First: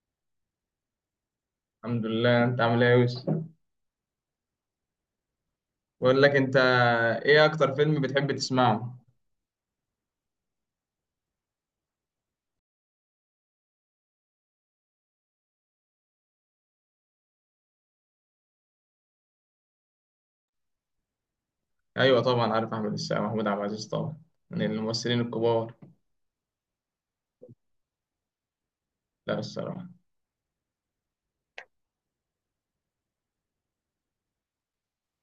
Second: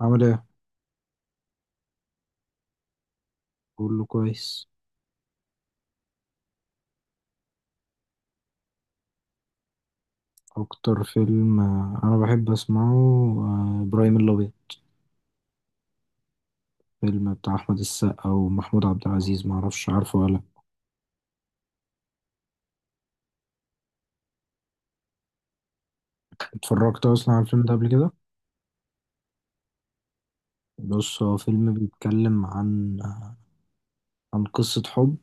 عامل ايه؟ الحمد لله. انت عامل ايه يا يوسف؟ كله كويس. بقول لك، انت ايه اكتر فيلم بتحب تسمعه؟ اكتر فيلم انا بحب اسمعه، ابراهيم الابيض. فيلم بتاع احمد السقا ومحمود عبد العزيز، ما اعرفش عارفه ولا لأ. ايوه، طبعا عارف احمد السقا، محمود عبد العزيز، طبعا من الممثلين الكبار. اتفرجت اصلا على الفيلم ده قبل كده؟ لا، الصراحه. بص، هو فيلم بيتكلم عن قصة حب،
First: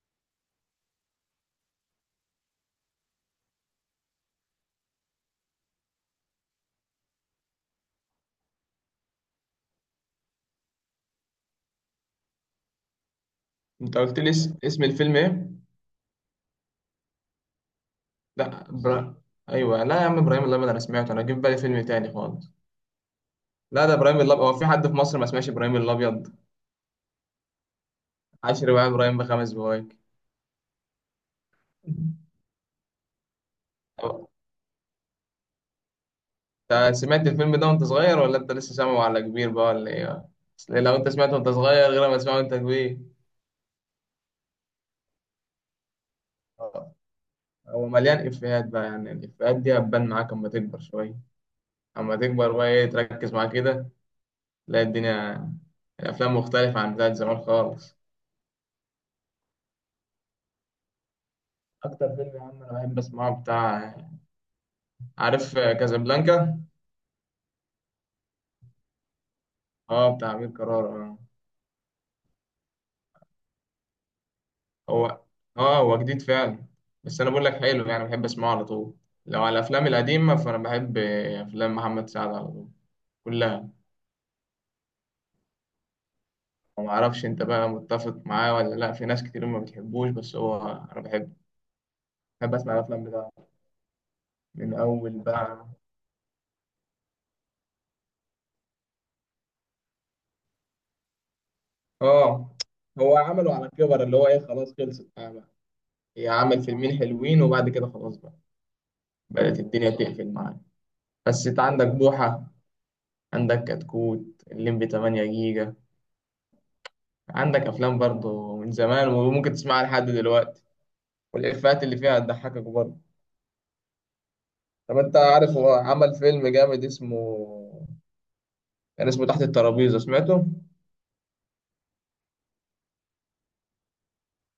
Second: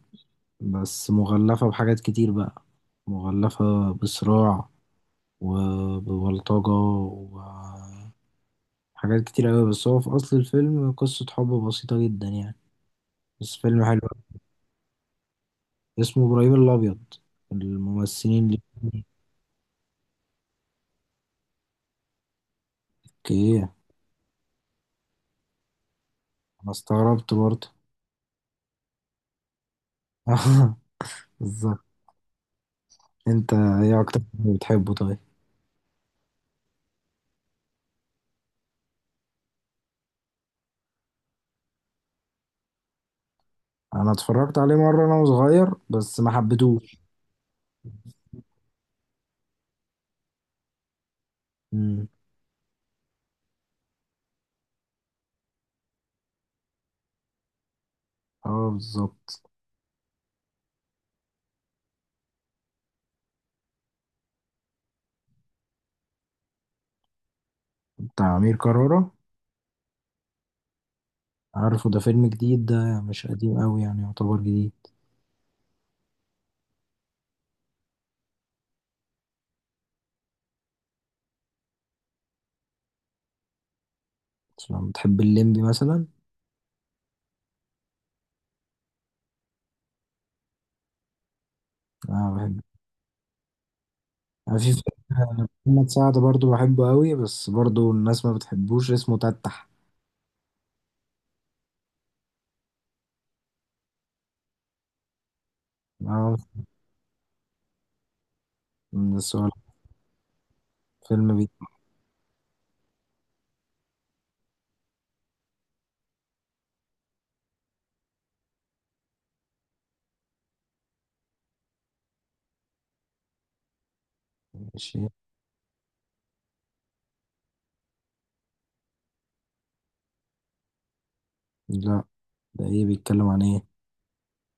بس مغلفة بحاجات كتير بقى، مغلفة بصراع وببلطجة وحاجات كتير قوي، بس هو في اصل الفيلم قصة حب بسيطة جدا يعني، بس فيلم انت حلو. قلت لي اسم الفيلم ايه؟ اسمه ابراهيم الابيض، الممثلين اللي لا، فيه. ايوه، لا يا عم ابراهيم الابيض، انا سمعته، انا جه في بالي فيلم تاني خالص. اوكي. لا، ده ابراهيم الابيض، هو في حد في مصر ما سمعش ابراهيم الابيض؟ انا استغربت برضه. عشر بقى ابراهيم بخمس بوايك. بالظبط. انت ايه اكتر طب فيلم بتحبه طيب؟ انت سمعت الفيلم ده وانت صغير ولا انت لسه سامعه على كبير بقى ولا ايه؟ أصل لو انت سمعته وانت صغير غير ما تسمعه وانت كبير. انا اتفرجت عليه مره وانا صغير بس ما حبيتهوش. هو مليان إفيهات بقى، يعني الإفيهات دي هتبان معاك أما تكبر شوية. امم. أما تكبر بقى إيه تركز معاه كده تلاقي الدنيا، الأفلام مختلفة عن بتاعت زمان خالص. اه، بالظبط. أكتر فيلم يا عم أنا بحب أسمعه بتاع، عارف كازابلانكا؟ بتاع امير كرارة. أه، بتاع أمير كرارة آه. عارفه، ده فيلم جديد، ده مش قديم قوي يعني، يعتبر جديد. هو هو جديد فعلا. بس أنا بقول لك حلو، يعني بحب أسمعه على طول. لو على الأفلام القديمة، فأنا بحب أفلام محمد سعد على طول، كلها. لما بتحب الليمبي مثلا؟ ومعرفش أنت بقى متفق معاه ولا لأ، في ناس كتير ما بتحبوش، بس هو أنا بحبه. اه، بحب بحب. أسمع الأفلام بتاعته. انا في من اول فيلم بقى. محمد سعد برضه بحبه قوي، بس برضه الناس ما بتحبوش، اسمه تتح. اه، هو عمله على كبر، اللي هو ايه، خلاص خلصت بقى بقى. هي اه. عمل فيلمين حلوين وبعد كده خلاص بقى. من السؤال. بدأت الدنيا تقفل معاه. فيلم بس بي انت عندك بوحة، عندك كتكوت الليمبي 8 جيجا، عندك افلام برضه من زمان وممكن تسمعها لحد دلوقتي، والافيهات اللي فيها هتضحكك برضه. طب ماشي. انت عارف هو عمل فيلم جامد كان اسمه تحت الترابيزة، سمعته؟ لا. ده ايه، بيتكلم عن ايه؟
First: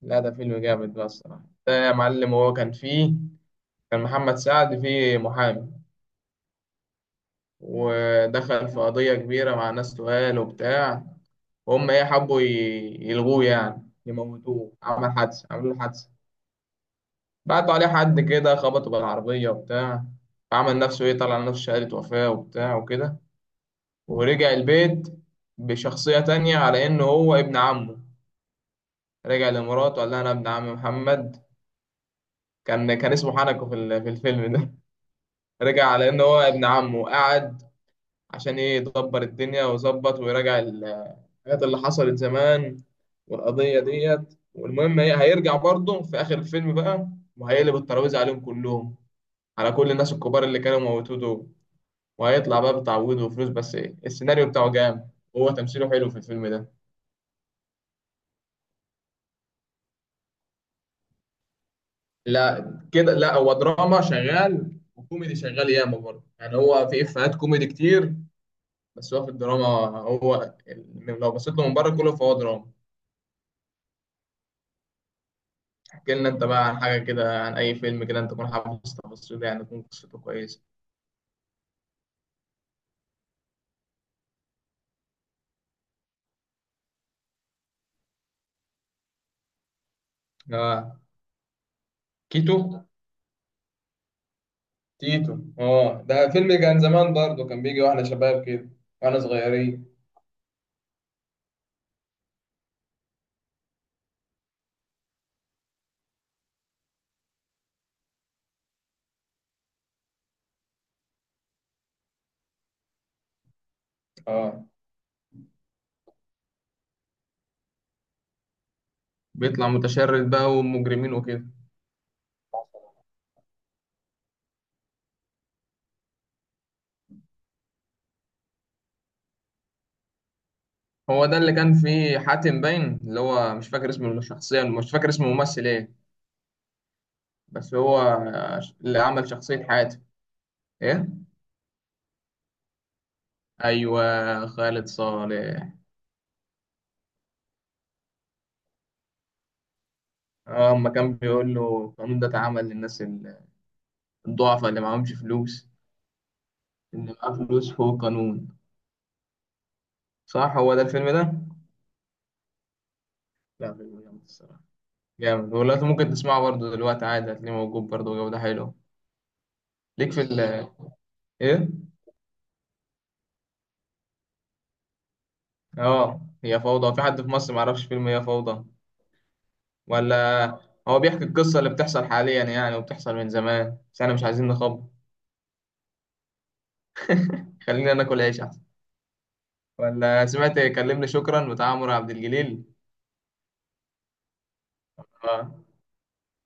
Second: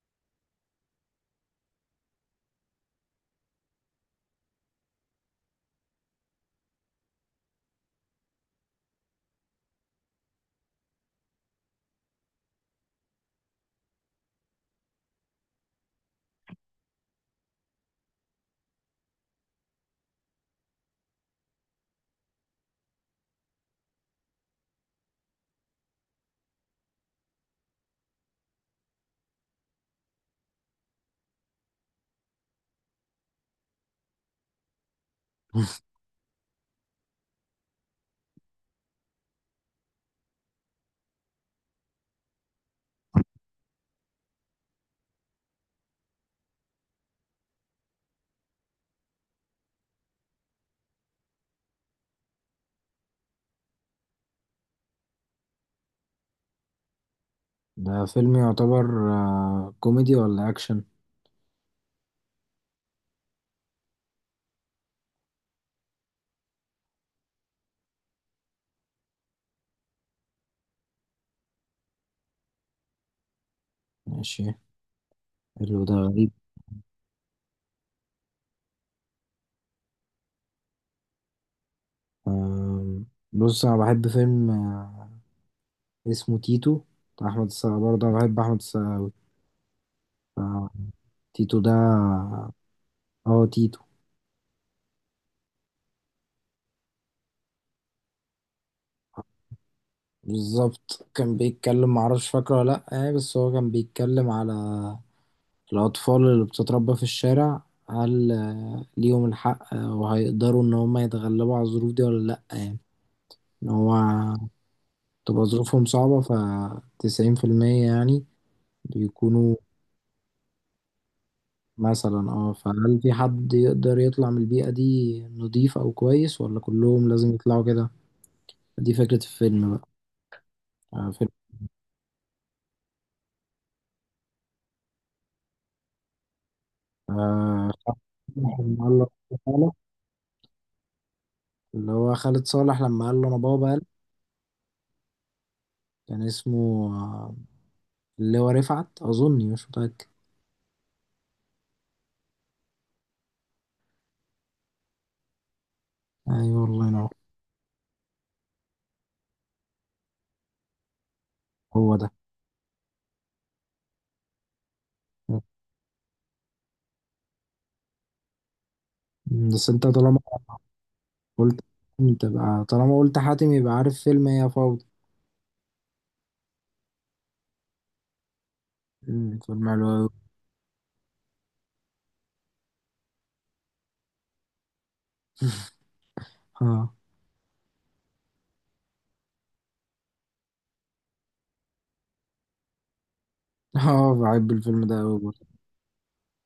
لا، ده فيلم جامد بقى الصراحة، ده يا معلم. هو كان فيه، كان محمد سعد فيه محامي، ودخل في قضية كبيرة مع ناس تقال وبتاع، وهم إيه حبوا يلغوه، يعني يموتوه. عملوا له حادثة، بعتوا عليه حد كده خبطه بالعربية وبتاع. عمل نفسه إيه طلع نفسه شهادة وفاة وبتاع وكده، ورجع البيت بشخصية تانية على إنه هو ابن عمه. رجع لمراته قال لها أنا ابن عم محمد. كان اسمه حنكو في الفيلم ده. رجع على إنه هو ابن عمه وقعد عشان إيه يدبر الدنيا ويظبط ويراجع الحاجات اللي حصلت زمان والقضية ديت. والمهم، هي هيرجع برضه في آخر الفيلم بقى، وهيقلب الترابيزة عليهم كلهم، على كل الناس الكبار اللي كانوا موتوه دول، وهيطلع بقى بتعويض وفلوس. بس إيه، السيناريو بتاعه جامد وهو تمثيله حلو في الفيلم ده. ده فيلم يعتبر كوميدي ولا اكشن؟ لا كده، لا، هو دراما شغال وكوميدي شغال ياما برضه. يعني هو في إفيهات كوميدي كتير، بس هو في الدراما. هو لو بصيت له من بره كله فهو دراما. ماشي. حلو، ده احكي لنا غريب. انت بقى عن حاجة كده، عن أي فيلم كده انت تكون حافظ تفاصيله، يعني تكون قصته كويسة. آم، بص انا بحب فيلم اسمه تيتو. بتاع احمد السقا، برضه انا بحب احمد السقا. آه، اه، تيتو ده. اه. كيتو، تيتو. تيتو. اه، ده فيلم كان زمان برضه، كان بيجي واحنا شباب كده، واحنا صغيرين. بالظبط، كان بيتكلم معرفش فاكره ولا لأ يعني، بس هو كان بيتكلم على الأطفال اللي بتتربى في الشارع. هل ليهم الحق وهيقدروا إن هما يتغلبوا على الظروف دي ولا لأ يعني، إن هو اه، تبقى ظروفهم صعبة، فتسعين في المية يعني بيكونوا. بيطلع متشرد بقى ومجرمين وكده. مثلا اه، فهل في حد يقدر يطلع من البيئة دي نضيف أو كويس، ولا كلهم لازم يطلعوا كده؟ دي فكرة الفيلم بقى. آه هو فيلم ده اللي كان فيه حاتم، باين اللي هو مش فاكر اسم الشخصية، مش فاكر اسم الممثل ايه. آه بس هو لما قال اللي له عمل شخصية تعالى، حاتم. ايه؟ اللي هو خالد صالح، لما قال له أنا بابا قال ايوه، خالد صالح. كان اسمه اللي هو رفعت، أظني مش متأكد. اه، اما كان بيقول له القانون ده اتعمل للناس الضعفاء اللي معهمش فلوس، أيوة والله ينور. اللي معاه فلوس فوق قانون. صح، هو ده الفيلم ده. هو ده. لا، فيلم جامد الصراحة، جامد والله. ممكن تسمعه برضه دلوقتي عادي، هتلاقيه موجود برضه جودة حلوة. بس أنت ليك طالما في ال قلت ايه؟ تبقى طالما قلت حاتم، يبقى عارف فيلم هي فوضى. اه، هي فوضى، في حد في مصر معرفش فيلم هي فوضى؟ مم، فيلم حلو أوي. ولا، هو بيحكي القصة اللي بتحصل حاليا يعني، وبتحصل من زمان، بس احنا مش عايزين نخبط. اه. خلينا ناكل عيش احسن. ولا سمعت كلمني شكرا بتاع عمرو عبد الجليل؟ اه بحب الفيلم ده أوي برضه. اه.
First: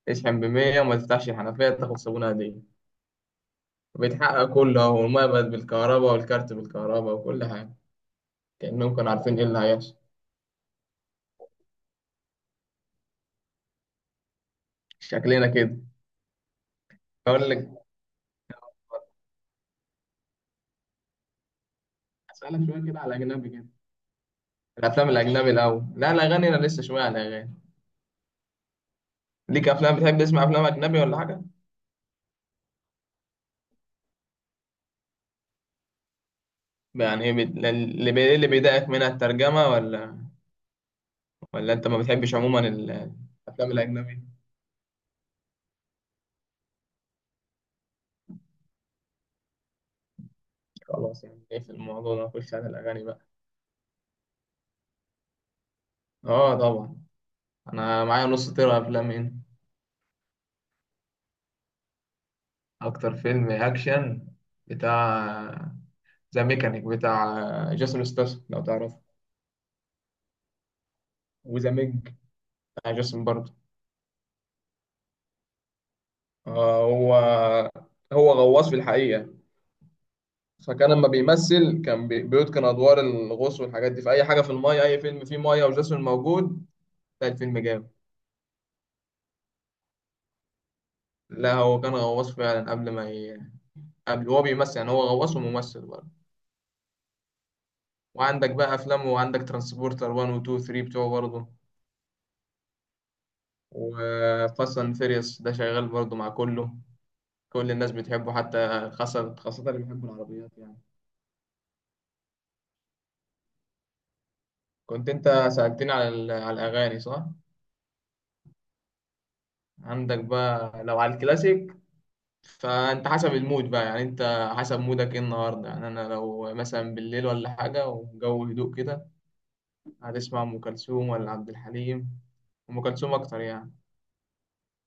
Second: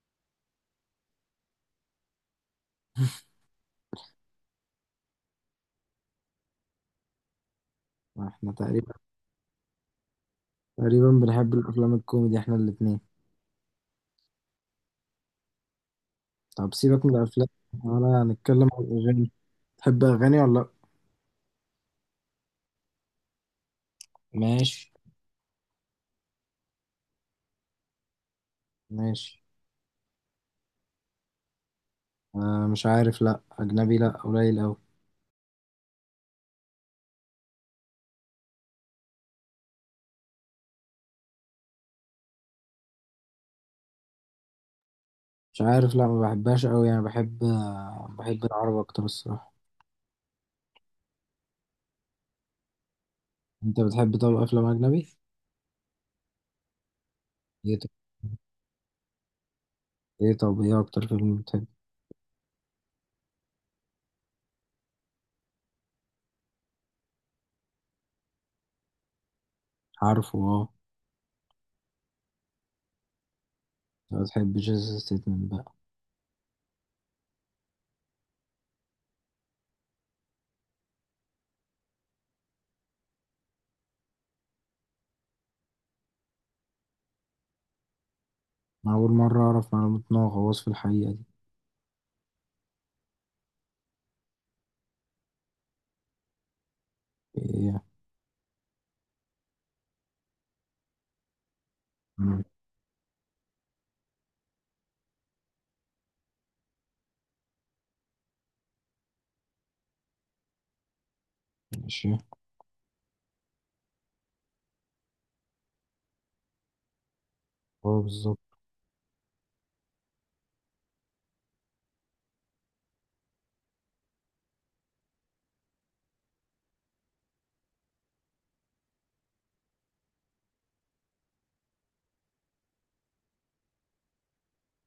اشحن بمية وما تفتحش الحنفية، تاخد صابونة هدية. بيتحقق كله اهو، والمية بقت بالكهرباء والكارت بالكهرباء وكل حاجة. احنا تقريبا كأنهم كانوا عارفين ايه اللي هيحصل. تقريبا بنحب الأفلام الكوميدي احنا الاتنين. شكلنا كده. طب سيبك من الأفلام، بقول لك، ولا هنتكلم عن الأغاني؟ تحب أغاني ولا لأ؟ اسالك شويه كده على الاجنبي كده. ماشي. الافلام الاجنبي الاول، لا، الاغاني، انا لسه شويه على الاغاني. ماشي. ليك افلام بتحب تسمع افلام اجنبي ولا حاجه؟ مش عارف، لأ أجنبي لأ، قليل أوي. يعني إيه اللي بيضايقك منها، الترجمه؟ ولا، ولا انت ما بتحبش عموما الافلام الاجنبي؟ مش عارف، لأ ما بحبهاش أوي يعني، بحب العربي أكتر الصراحة. خلاص، يعني ايه في الموضوع ده، نخش على الاغاني بقى. أنت بتحب طب أفلام أجنبي؟ اه، طبعا. إيه طب. انا معايا نص طيره افلام هنا. إيه طب، إيه أكتر فيلم بتحب؟ اكتر فيلم اكشن بتاع ذا ميكانيك بتاع جيسون ستاثام لو تعرفه. عارفه أه. وذا ميج بتاع جيسون برضه. أنت بتحب جيسس ستيتمنت بقى؟ آه هو هو غواص في الحقيقه. فكان لما بيمثل كان بيتقن ادوار الغوص والحاجات دي، في اي حاجه في المايه، اي فيلم فيه مايه وجاسون موجود تلاقي الفيلم جامد. أنا أول مرة أعرف معلومة إن هو غواص في الحقيقة دي. لا، هو كان غواص فعلا قبل ما ي... قبل هو بيمثل، يعني هو غواص وممثل برضه. إيه وعندك بقى افلامه، وعندك ترانسبورتر 1 و 2 و 3 بتوعه برضه. يعني؟ وفاست اند فيريوس ده شغال برضه مع كله، كل الناس بتحبه، حتى خاصة خاصة اللي بيحبوا العربيات يعني. ماشي. كنت انت سألتني على الاغاني، صح؟ هو بالظبط. عندك بقى لو على الكلاسيك، فانت حسب المود بقى، يعني انت حسب مودك ايه النهارده. يعني انا لو مثلا بالليل ولا حاجه والجو هدوء كده، هتسمع ام كلثوم ولا عبد الحليم؟ ام كلثوم اكتر يعني.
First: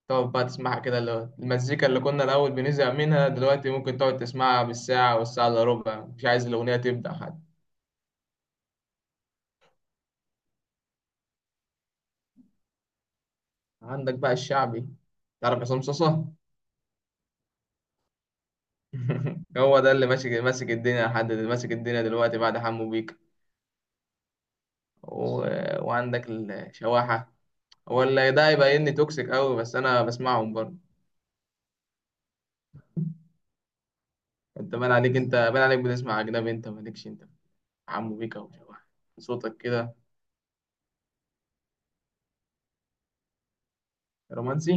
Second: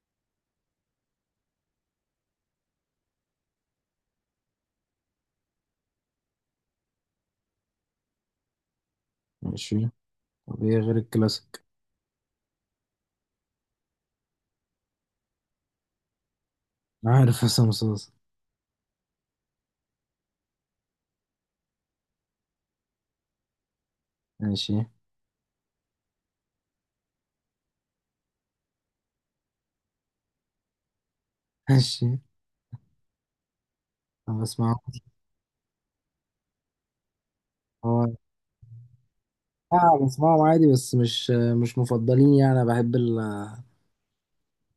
تقعد بقى تسمعها كده، اللي هو المزيكا اللي كنا الاول بنزهق منها دلوقتي ممكن تقعد تسمعها بالساعه والساعه الا ربع، مش عايز الاغنيه تبدا حتى. ماشي، طب ايه غير الكلاسيك؟ عندك بقى الشعبي، تعرف عصام صاصا؟ عارف حسام صوص. هو ده اللي ماسك ماسك الدنيا ماسك الدنيا دلوقتي بعد حمو بيك. ماشي. و... وعندك الشواحه، ولا ده هيبقى اني توكسيك قوي، بس انا بسمعهم برضه. ماشي، انا انت بسمعهم. بان عليك، بتسمع اجنبي، انت مالكش انت. هو عمو بيكا وشبح، صوتك كده اه، بسمعهم عادي، بس مش مفضلين يعني. انا بحب ال رومانسي.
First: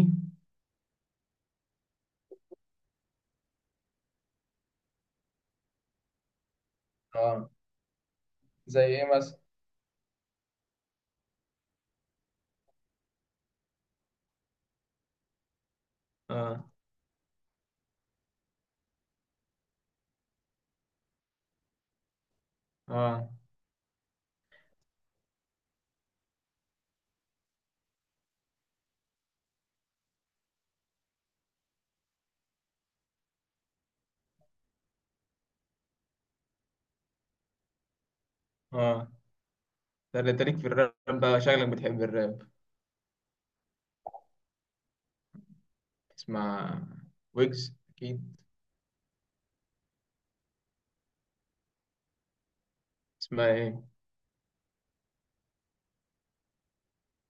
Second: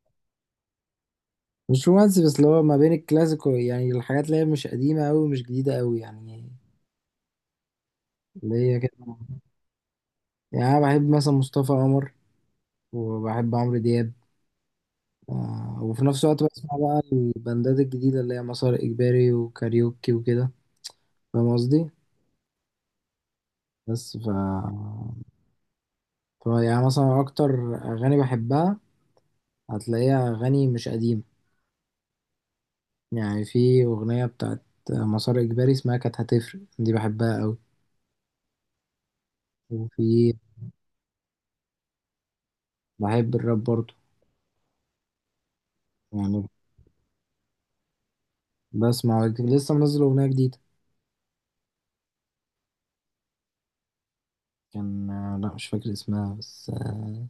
مش رومانسي، بس اللي هو ما بين الكلاسيك يعني الحاجات اللي هي مش قديمة أوي ومش جديدة أوي يعني، اه، اللي هي زي ايه كده. مثلا؟ يعني أنا بحب مثلا مصطفى قمر، وبحب عمرو دياب. وفي نفس الوقت اه، بسمع بقى البندات الجديدة اللي هي مسار إجباري وكاريوكي وكده. فاهم قصدي؟ اه، بس ف طب يعني مثلا أكتر أغاني بحبها هتلاقيها أغاني مش قديمة. يعني في أغنية بتاعت مسار إجباري اسمها كانت هتفرق، دي بحبها أوي. اه، ده وفي اللي تاريخ في الراب بقى، شكلك بتحب الراب. بحب الراب برضه يعني. تسمع ويجز اكيد. بسمع لسه منزل أغنية جديدة. اسمها ايه؟ كان لا مش فاكر اسمها، بس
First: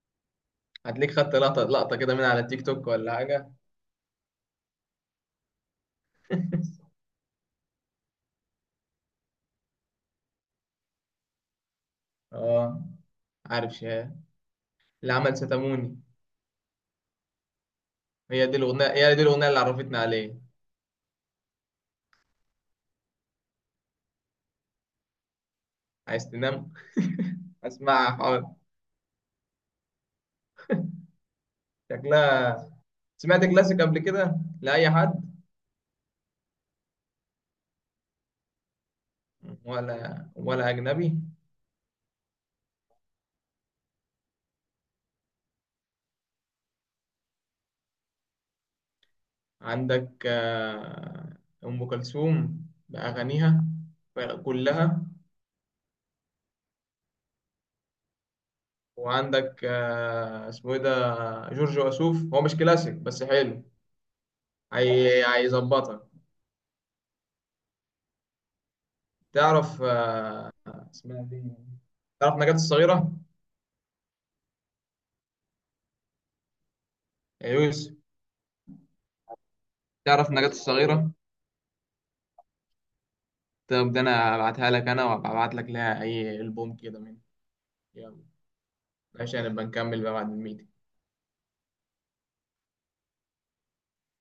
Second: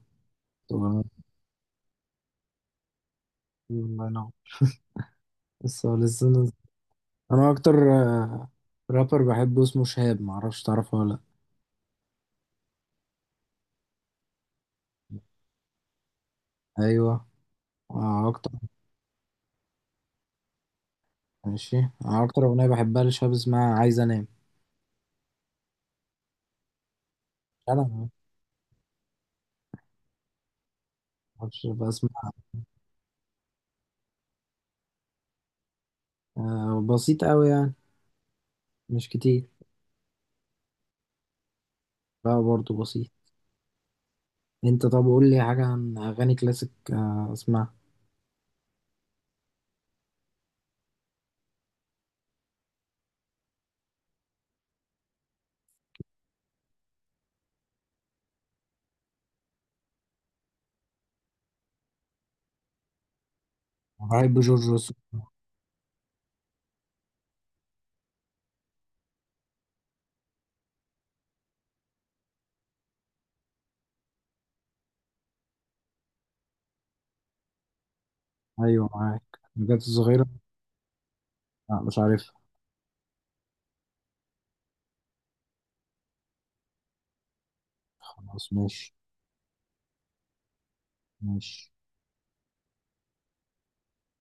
هتلاقيك أغنية. خدت لقطة لقطة كده من على التيك توك ولا حاجة. الله ينور، لسه لسه نازل. أنا أكتر آه، رابر بحبه اسمه شهاب، معرفش تعرفه ولا. اه، عارف شاه اللي عمل ستاموني. لأ أيوه. هي أكتر. دي الاغنية هي دي الاغنية اللي عرفتني عليه. ماشي، أنا أكتر أغنية بحبها لشهاب اسمها عايز عايز تنام، أنام. اسمعها، حاضر. معرفش بسمع. شكلها. سمعت كلاسيك قبل كده لأي حد آه بسيط قوي يعني، مش كتير. ولا أجنبي؟ لا برضه بسيط. انت طب قول لي حاجة عن أغاني كلاسيك اسمعها. عندك أم كلثوم بأغانيها كلها. وعندك اسمه إيه ده، جورج وسوف، هو مش كلاسيك بس حلو. بحب جورج وسوف. هيظبطك. تعرف اسمها إيه دي، تعرف نجاة الصغيرة يا يوسف، أيوه معاك، الحاجات الصغيرة. تعرف نجاة الصغيرة؟ لا مش عارفها. طب ده أنا هبعتها لك، أنا وهبعت لك لها أي ألبوم كده من، يلا، خلاص، ماشي عشان نبقى نكمل بقى بعد الميت. ماشي.